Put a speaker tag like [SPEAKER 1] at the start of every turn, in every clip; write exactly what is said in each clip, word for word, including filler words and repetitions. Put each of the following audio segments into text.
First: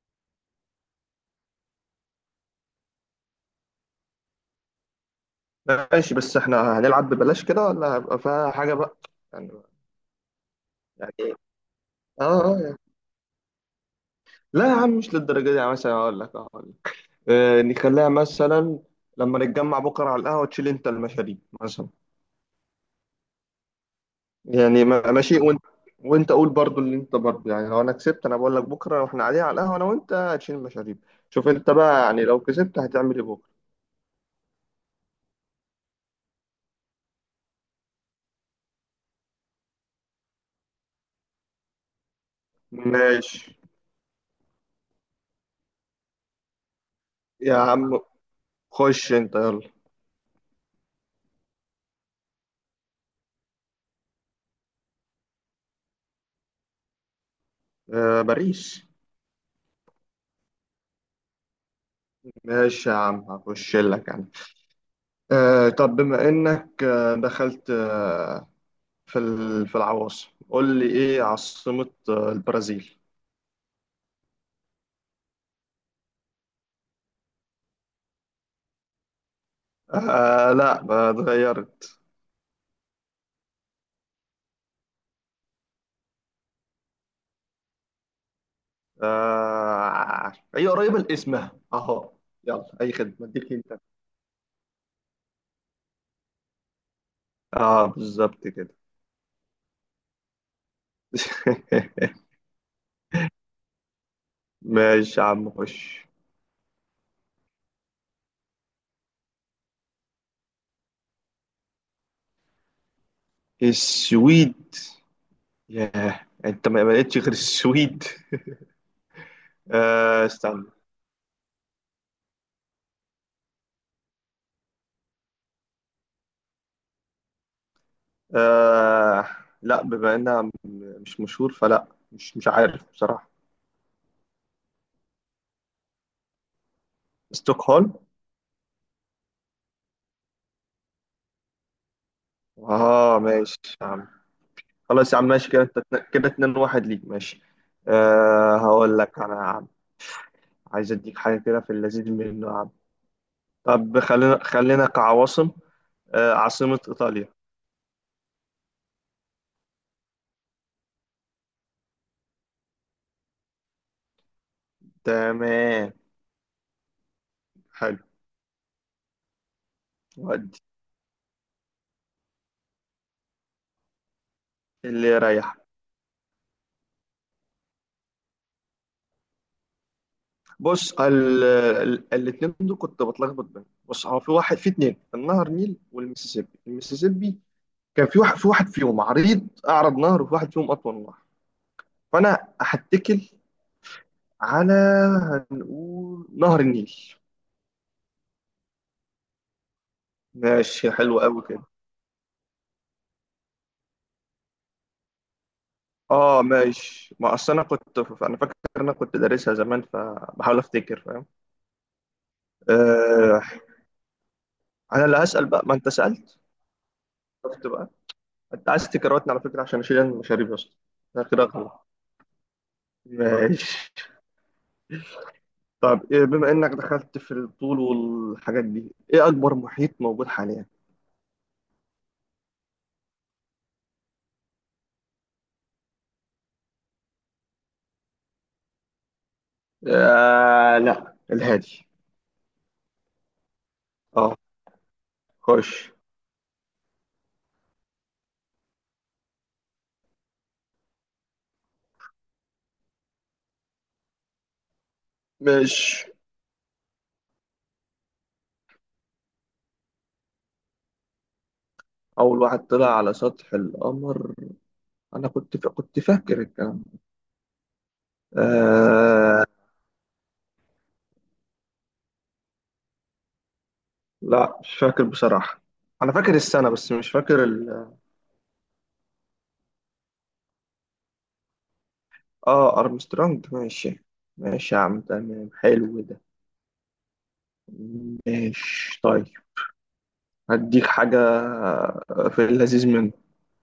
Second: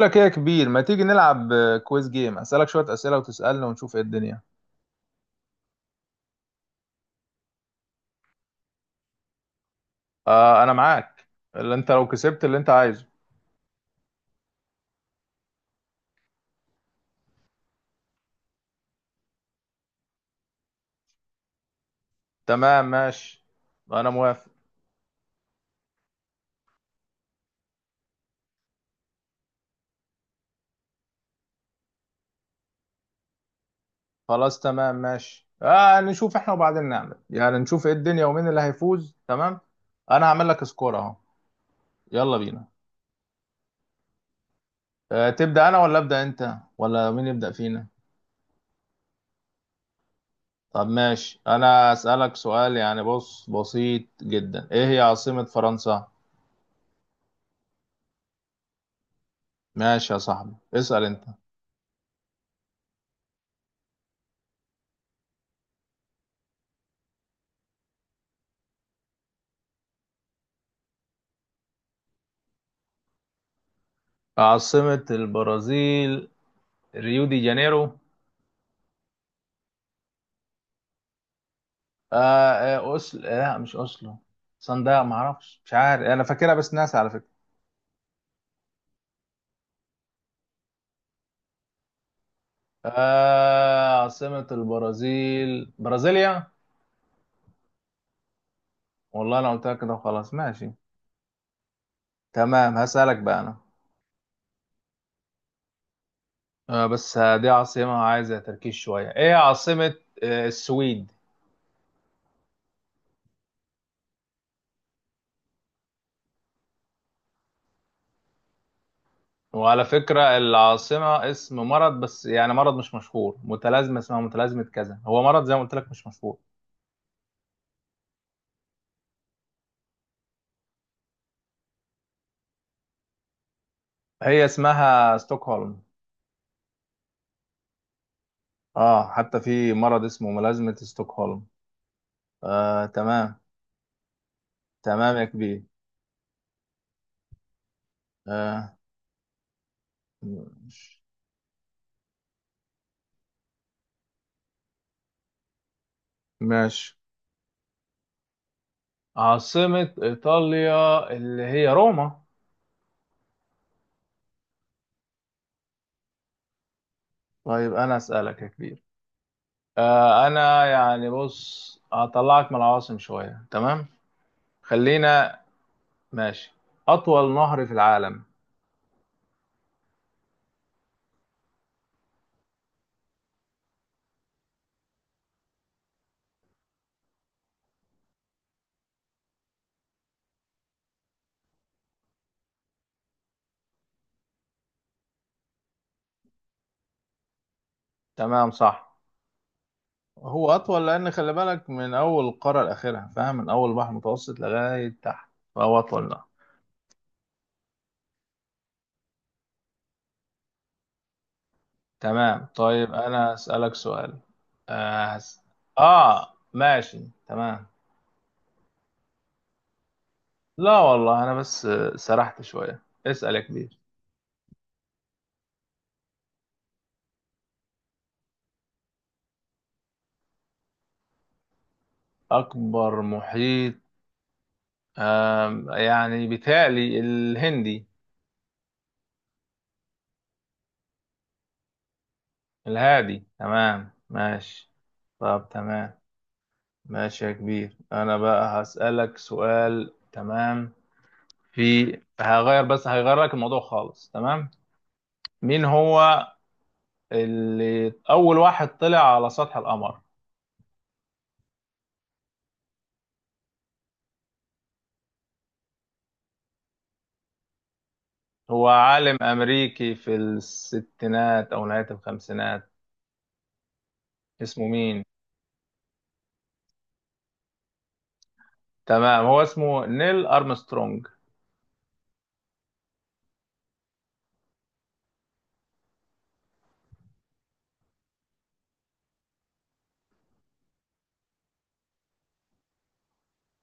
[SPEAKER 1] لك ايه يا كبير؟ ما تيجي نلعب آه، كويز جيم، اسالك شويه اسئله وتسالني ونشوف ايه الدنيا.
[SPEAKER 2] ماشي، بس احنا هنلعب ببلاش كده ولا هيبقى فيها حاجة بقى يعني؟
[SPEAKER 1] آه، انا
[SPEAKER 2] يعني
[SPEAKER 1] معاك.
[SPEAKER 2] ايه؟
[SPEAKER 1] اللي انت لو
[SPEAKER 2] اه،
[SPEAKER 1] كسبت اللي
[SPEAKER 2] اه
[SPEAKER 1] انت
[SPEAKER 2] يعني.
[SPEAKER 1] عايزه.
[SPEAKER 2] لا يا عم، مش للدرجة دي يعني. مثلا اقول لك اقول لك اه نخليها مثلا. لما نتجمع بكرة على القهوة تشيل انت المشاريب مثلا.
[SPEAKER 1] تمام، ماشي، انا موافق.
[SPEAKER 2] يعني ما- ماشي. وانت وانت قول برضو اللي انت برضو يعني، لو انا كسبت انا بقول لك بكرة واحنا قاعدين على القهوة انا وانت هتشيل المشاريب. شوف انت بقى يعني، لو كسبت هتعمل ايه بكرة؟
[SPEAKER 1] خلاص، تمام، ماشي. آه نشوف احنا وبعدين نعمل، يعني نشوف ايه الدنيا ومين اللي هيفوز. تمام. انا هعمل لك سكور اهو. يلا بينا.
[SPEAKER 2] ماشي
[SPEAKER 1] آه تبدا انا ولا ابدا انت ولا مين يبدا
[SPEAKER 2] يا
[SPEAKER 1] فينا؟
[SPEAKER 2] عم، خش انت يلا.
[SPEAKER 1] طب ماشي، انا اسالك سؤال يعني، بص، بسيط جدا. ايه هي عاصمه فرنسا؟
[SPEAKER 2] اه، باريس.
[SPEAKER 1] ماشي يا صاحبي، اسال انت.
[SPEAKER 2] ماشي يا عم، هخش لك انا. آه، طب بما إنك آه، دخلت آه، في ال- في العواصم، قول لي إيه عاصمة آه، البرازيل؟
[SPEAKER 1] عاصمة البرازيل ريو دي جانيرو.
[SPEAKER 2] آه لا آه، اتغيرت.
[SPEAKER 1] آه آه أوسل آه لا، مش أوسلو. صندوق، ما أعرفش، مش عارف، أنا فاكرها بس ناسي على فكرة.
[SPEAKER 2] آه، هي قريبة لاسمها أهو. يلا، أي خدمة، أديك أنت.
[SPEAKER 1] آه، عاصمة البرازيل برازيليا.
[SPEAKER 2] آه بالظبط كده.
[SPEAKER 1] والله أنا قلتها كده وخلاص، ماشي. تمام، هسألك بقى أنا.
[SPEAKER 2] ماشي يا عم، خش.
[SPEAKER 1] آه بس دي عاصمة عايزة تركيز شوية. إيه عاصمة آه السويد؟
[SPEAKER 2] السويد. ياه، أنت ما ما لقيتش غير السويد.
[SPEAKER 1] وعلى
[SPEAKER 2] آه،
[SPEAKER 1] فكرة
[SPEAKER 2] استنى.
[SPEAKER 1] العاصمة اسم مرض، بس يعني مرض مش مشهور، متلازمة اسمها متلازمة كذا، هو مرض زي ما قلت لك مش مشهور.
[SPEAKER 2] آه، لا بما إنها مش مشهور، فلا، مش مش عارف بصراحة.
[SPEAKER 1] هي اسمها ستوكهولم.
[SPEAKER 2] ستوكهولم.
[SPEAKER 1] اه، حتى في مرض اسمه ملازمة ستوكهولم. آه،
[SPEAKER 2] اه
[SPEAKER 1] تمام.
[SPEAKER 2] ماشي يا عم. خلاص
[SPEAKER 1] تمام
[SPEAKER 2] يا
[SPEAKER 1] يا
[SPEAKER 2] عم، ماشي
[SPEAKER 1] كبير.
[SPEAKER 2] كده، انت كده اتنين واحد ليك، ماشي. أه،
[SPEAKER 1] آه،
[SPEAKER 2] هقول لك انا يا عم. عايز
[SPEAKER 1] ماشي
[SPEAKER 2] اديك حاجه كده في اللذيذ منه يا عم. طب خلينا خلينا كعواصم. أه، عاصمه
[SPEAKER 1] ماشي.
[SPEAKER 2] ايطاليا.
[SPEAKER 1] عاصمة إيطاليا اللي هي روما.
[SPEAKER 2] تمام
[SPEAKER 1] طيب، أنا
[SPEAKER 2] حلو.
[SPEAKER 1] أسألك يا كبير. آه
[SPEAKER 2] ودي
[SPEAKER 1] أنا يعني بص، هطلعك من العواصم شوية، تمام.
[SPEAKER 2] اللي
[SPEAKER 1] خلينا،
[SPEAKER 2] يريح.
[SPEAKER 1] ماشي. أطول نهر في العالم؟
[SPEAKER 2] بص، ال... ال... الاتنين دول كنت بتلخبط بينهم. بص، هو في واحد في اتنين، النهر نيل والمسيسيبي. المسيسيبي كان في واحد في واحد فيهم عريض، اعرض نهر، وفي واحد فيهم اطول نهر. فانا هتكل على، هنقول نهر النيل.
[SPEAKER 1] تمام، صح. هو أطول
[SPEAKER 2] ماشي،
[SPEAKER 1] لأن
[SPEAKER 2] حلو
[SPEAKER 1] خلي
[SPEAKER 2] قوي كده.
[SPEAKER 1] بالك، من أول القارة لآخرها، فاهم، من أول بحر متوسط لغاية تحت. فهو أطول نهر.
[SPEAKER 2] اه ماشي، ما اصل انا كنت، انا فاكر انا كنت دارسها زمان فبحاول افتكر، فاهم.
[SPEAKER 1] تمام، طيب انا
[SPEAKER 2] آه،
[SPEAKER 1] هسألك سؤال. اه,
[SPEAKER 2] انا اللي
[SPEAKER 1] هس...
[SPEAKER 2] هسأل بقى، ما انت
[SPEAKER 1] آه،
[SPEAKER 2] سألت.
[SPEAKER 1] ماشي، تمام.
[SPEAKER 2] شفت بقى. انت عايز تكررتني على فكرة عشان اشيل المشاريب يا اسطى.
[SPEAKER 1] لا
[SPEAKER 2] ده
[SPEAKER 1] والله، انا
[SPEAKER 2] كده
[SPEAKER 1] بس
[SPEAKER 2] غلط.
[SPEAKER 1] آه، سرحت شوية. اسأل يا
[SPEAKER 2] ماشي.
[SPEAKER 1] كبير.
[SPEAKER 2] طب إيه، بما انك دخلت في الطول والحاجات دي، ايه اكبر محيط موجود حاليا؟
[SPEAKER 1] اكبر محيط. آه يعني بيتهيألي الهندي.
[SPEAKER 2] آه لا، الهادي.
[SPEAKER 1] الهادي، تمام،
[SPEAKER 2] اه.
[SPEAKER 1] ماشي. طب
[SPEAKER 2] خش.
[SPEAKER 1] تمام. ماشي يا كبير، انا بقى هسألك سؤال، تمام. في هغير، بس هغير لك الموضوع خالص، تمام. مين
[SPEAKER 2] مش
[SPEAKER 1] هو اللي اول واحد طلع على سطح القمر؟
[SPEAKER 2] أول واحد طلع على سطح القمر؟ انا كنت ف... كنت فاكر الكلام ده.
[SPEAKER 1] هو عالم
[SPEAKER 2] آه...
[SPEAKER 1] أمريكي في الستينات أو نهاية الخمسينات.
[SPEAKER 2] لا
[SPEAKER 1] اسمه
[SPEAKER 2] مش
[SPEAKER 1] مين؟
[SPEAKER 2] فاكر بصراحة. انا فاكر السنة بس مش فاكر ال...
[SPEAKER 1] تمام، هو اسمه نيل أرمسترونج.
[SPEAKER 2] اه، ارمسترونج ماشي. ماشي يا عم، تمام حلو ده. ماشي طيب. هديك حاجة في اللذيذ منه.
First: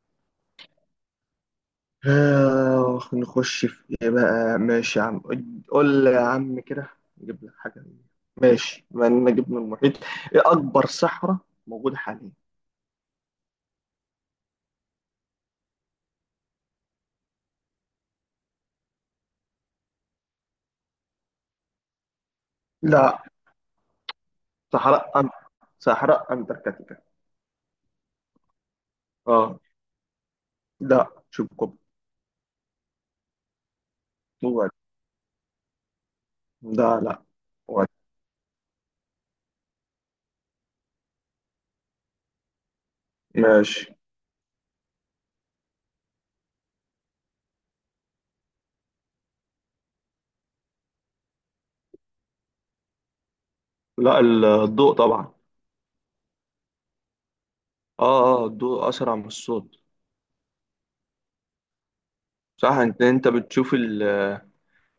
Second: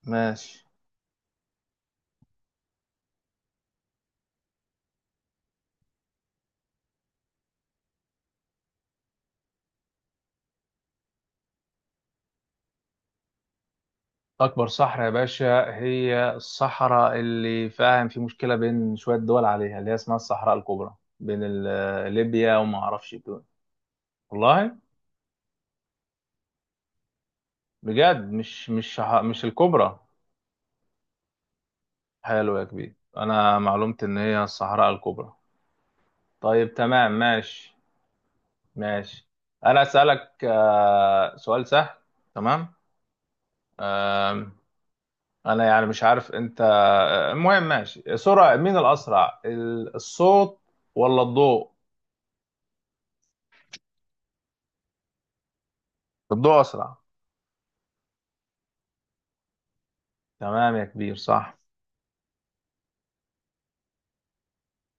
[SPEAKER 1] ماشي.
[SPEAKER 2] آه... نخش في ايه بقى، ماشي يا عم. قول لي يا عم كده، نجيب لك حاجة. ماشي، بما اننا جبنا المحيط، ايه اكبر صحراء موجودة حاليا؟
[SPEAKER 1] أكبر صحراء يا باشا هي الصحراء اللي، فاهم، في مشكلة بين شوية دول عليها، اللي هي اسمها الصحراء الكبرى، بين ال- آه، ليبيا وما أعرفش
[SPEAKER 2] لا،
[SPEAKER 1] دول. والله،
[SPEAKER 2] صحراء أن... صحراء انتاركتيكا.
[SPEAKER 1] بجد، مش مش ح- مش
[SPEAKER 2] اه
[SPEAKER 1] الكبرى.
[SPEAKER 2] لا، شوف كوب.
[SPEAKER 1] حلو يا كبير، أنا معلومتي إن هي
[SPEAKER 2] وعد.
[SPEAKER 1] الصحراء الكبرى. طيب،
[SPEAKER 2] ده
[SPEAKER 1] تمام،
[SPEAKER 2] لا،
[SPEAKER 1] ماشي.
[SPEAKER 2] وعد.
[SPEAKER 1] ماشي، انا اسالك آه، سؤال سهل، تمام.
[SPEAKER 2] ماشي.
[SPEAKER 1] آم، انا يعني مش عارف انت، آه، المهم، ماشي، سرعه مين الاسرع، ال- الصوت ولا الضوء؟
[SPEAKER 2] لا، ال- الضوء طبعا.
[SPEAKER 1] الضوء اسرع.
[SPEAKER 2] اه، اه الضوء اسرع من الصوت.
[SPEAKER 1] تمام يا كبير، صح.
[SPEAKER 2] صح، انت انت بتشوف ال،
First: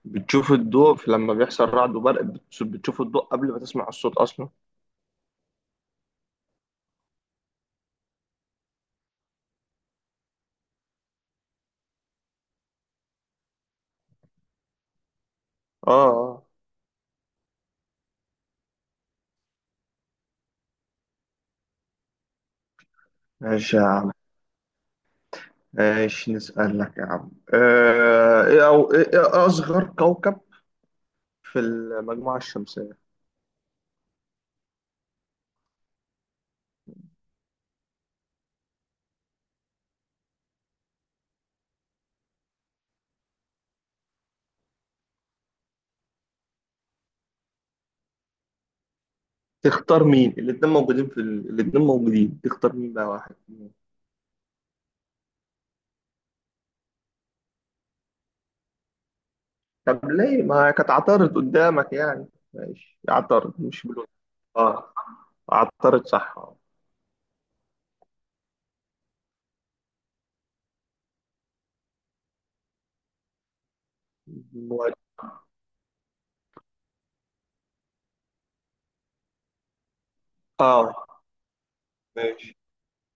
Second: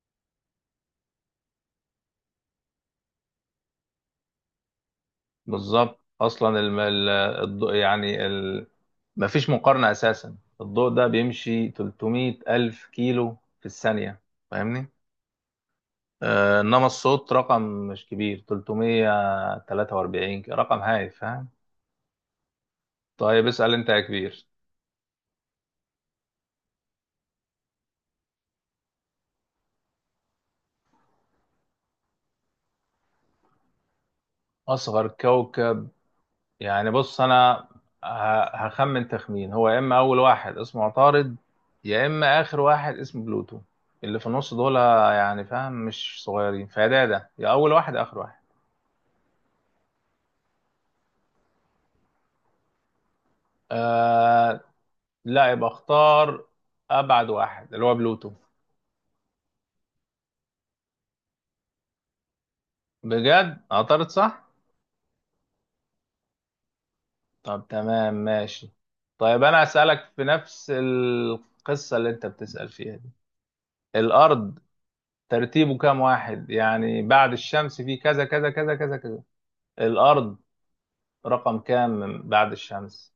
[SPEAKER 2] بتشوف الضوء في- لما بيحصل رعد وبرق، بتش- بتشوف الضوء قبل ما تسمع الصوت اصلا.
[SPEAKER 1] بالظبط، اصلا الم- ال- الضوء يعني، ال... مفيش مقارنه اساسا، الضوء ده بيمشي ثلاث مئة الف كيلو في الثانيه، فاهمني.
[SPEAKER 2] اه، اه
[SPEAKER 1] آه، انما الصوت رقم مش كبير، تلت ميه وتلاتة وأربعين، رقم هايف. طيب، اسأل
[SPEAKER 2] ماشي يا
[SPEAKER 1] انت يا
[SPEAKER 2] عم.
[SPEAKER 1] كبير.
[SPEAKER 2] ماشي، نسألك يا عم، آه ايه او ايه إيه اصغر كوكب في المجموعة الشمسية؟
[SPEAKER 1] اصغر كوكب. يعني بص انا ه- هخمن تخمين. هو يا اما اول واحد اسمه عطارد، يا اما اخر واحد اسمه بلوتو. اللي في النص دول يعني، فاهم، مش صغيرين. فده ده، يا اول واحد يا اخر واحد.
[SPEAKER 2] تختار مين؟ الاتنين موجودين في ال... الاتنين موجودين، تختار مين بقى واحد.
[SPEAKER 1] آه لا، يبقى اختار ابعد واحد اللي هو بلوتو.
[SPEAKER 2] طب ليه ما كانت عطارد قدامك يعني؟ ماشي، عطارد
[SPEAKER 1] بجد،
[SPEAKER 2] مش
[SPEAKER 1] عطارد
[SPEAKER 2] بلون.
[SPEAKER 1] صح.
[SPEAKER 2] اه، عطارد صح اه.
[SPEAKER 1] طب تمام، ماشي. طيب انا اسالك في نفس القصة اللي انت بتسأل فيها دي. الارض
[SPEAKER 2] مواجه.
[SPEAKER 1] ترتيبه كام واحد، يعني بعد الشمس في كذا كذا كذا كذا كذا. الأرض
[SPEAKER 2] اه
[SPEAKER 1] رقم كام من بعد
[SPEAKER 2] ماشي.
[SPEAKER 1] الشمس؟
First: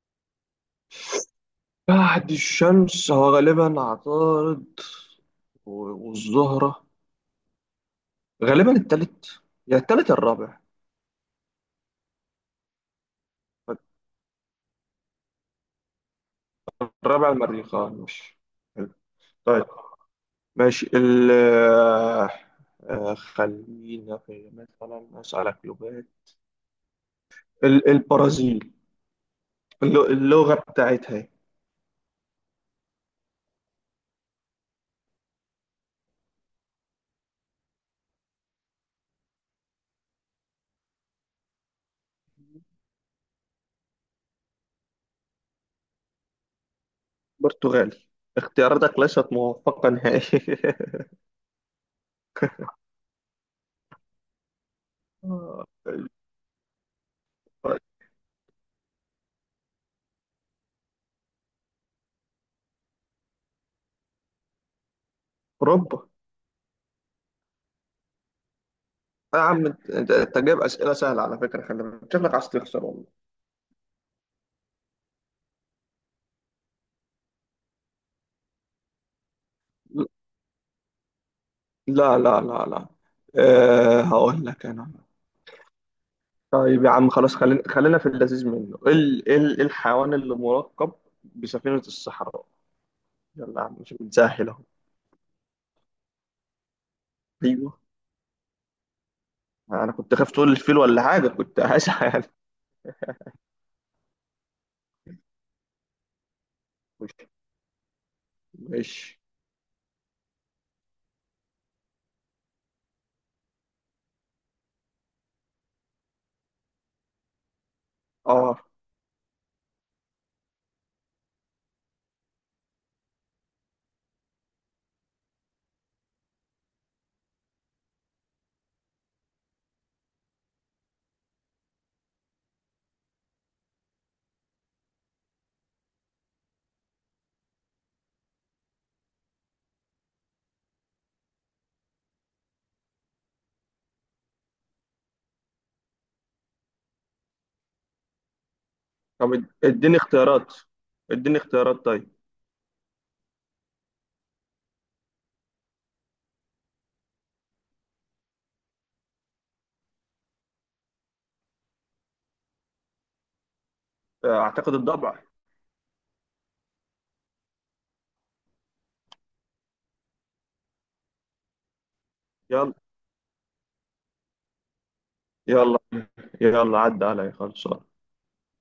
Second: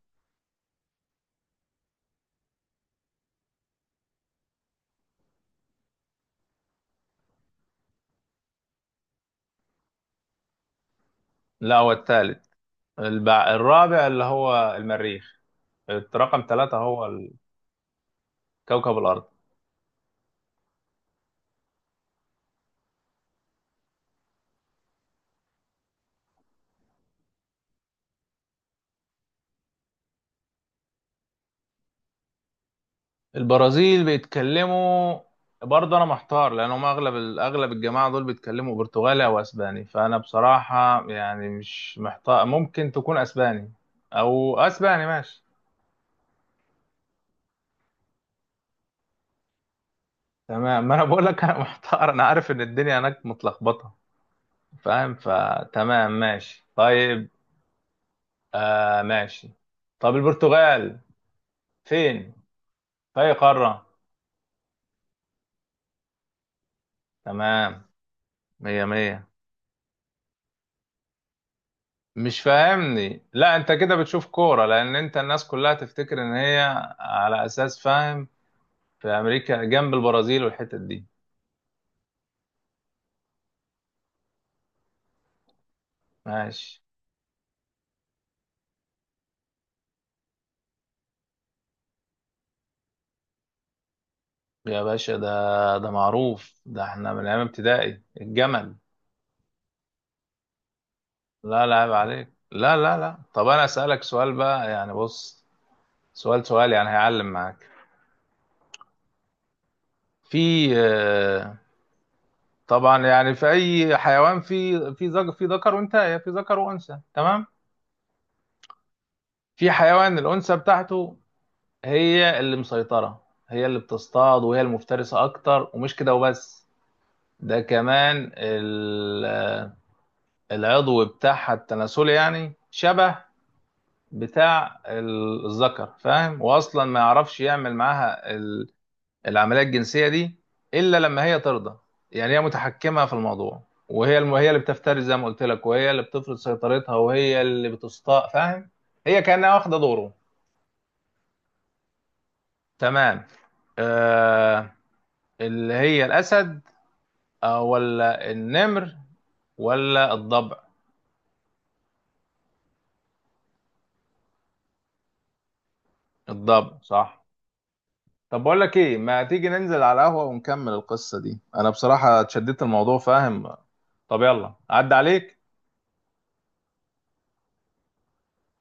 [SPEAKER 2] بعد الشمس هو غالبا عطارد و- والزهرة. غالبا التالت، يا التالت يا الرابع.
[SPEAKER 1] لا، هو الثالث. البع... الرابع اللي هو المريخ. رقم ثلاثة هو
[SPEAKER 2] الرابع
[SPEAKER 1] ال-
[SPEAKER 2] المريخ، اه ماشي. حلو.
[SPEAKER 1] كوكب الأرض.
[SPEAKER 2] طيب، ماشي ال آه، خلينا في مثلا أسألك لغات. ال- البرازيل، اللغ- اللغة بتاعتها إيه؟
[SPEAKER 1] البرازيل بيتكلموا، برضه أنا محتار لأن هم أغلب ال- أغلب الجماعة دول بيتكلموا برتغالي أو أسباني، فأنا بصراحة يعني مش محتار، ممكن تكون أسباني أو أسباني، ماشي.
[SPEAKER 2] برتغالي. اختياراتك ليست موفقة نهائيا.
[SPEAKER 1] تمام، ما أنا بقول لك أنا محتار، أنا عارف إن الدنيا هناك متلخبطة، فاهم، فتمام، ماشي، طيب. آه، ماشي. طب البرتغال فين، في أي قارة؟
[SPEAKER 2] أوروبا.
[SPEAKER 1] تمام، مية مية.
[SPEAKER 2] يا عم أنت، أنت- أنت جايب أسئلة سهلة على فكرة، خلي بالك شكلك
[SPEAKER 1] مش
[SPEAKER 2] عايز تخسر والله.
[SPEAKER 1] فاهمني؟ لا، انت كده بتشوف كورة، لان انت الناس كلها تفتكر ان هي، على اساس، فاهم، في امريكا جنب البرازيل والحتت دي.
[SPEAKER 2] لا، لا، لا، لا. أه، هقول لك أنا.
[SPEAKER 1] ماشي.
[SPEAKER 2] طيب يا عم خلاص، خلينا خلينا في اللذيذ منه. إيه ال- إيه ال- إيه الحيوان اللي مركب بسفينة الصحراء؟ يلا يا عم، مش بتسهل أهو.
[SPEAKER 1] يا باشا، ده ده معروف، ده احنا من ايام
[SPEAKER 2] أيوه.
[SPEAKER 1] ابتدائي، الجمل.
[SPEAKER 2] أنا كنت خايف تقول الفيل ولا حاجة، كنت
[SPEAKER 1] لا لا، عيب
[SPEAKER 2] هسعى يعني.
[SPEAKER 1] عليك، لا لا لا. طب انا اسألك سؤال بقى يعني، بص، سؤال سؤال يعني هيعلم معاك.
[SPEAKER 2] ماشي
[SPEAKER 1] في آه، طبعا يعني في اي حيوان في في ذكر، في ذكر وانثى، في ذكر وانثى، تمام.
[SPEAKER 2] اه.
[SPEAKER 1] في حيوان الانثى بتاعته هي اللي مسيطره، هي اللي بتصطاد وهي المفترسه اكتر، ومش كده وبس، ده كمان ال- آه، العضو بتاعها التناسلي يعني شبه بتاع ال- الذكر، فاهم، واصلا ما يعرفش يعمل معاها العمليه الجنسيه دي الا لما هي ترضى. يعني هي متحكمه في الموضوع، وهي الم... هي اللي بتفترس زي ما قلت لك، وهي اللي بتفرض سيطرتها، وهي اللي بتستاء، فاهم، هي
[SPEAKER 2] طب اد-
[SPEAKER 1] كانها واخده
[SPEAKER 2] اديني
[SPEAKER 1] دوره.
[SPEAKER 2] اختيارات، اديني اختيارات طيب.
[SPEAKER 1] تمام. آه... اللي هي الاسد آه ولا النمر ولا الضبع؟
[SPEAKER 2] اعتقد الضبع.
[SPEAKER 1] الضبع صح. طب بقول لك ايه، ما تيجي ننزل على القهوه ونكمل القصه دي، انا بصراحه اتشددت
[SPEAKER 2] يلا.
[SPEAKER 1] الموضوع، فاهم. طب يلا، عدى عليك.
[SPEAKER 2] يلا، يلا، عدى علي خلصان.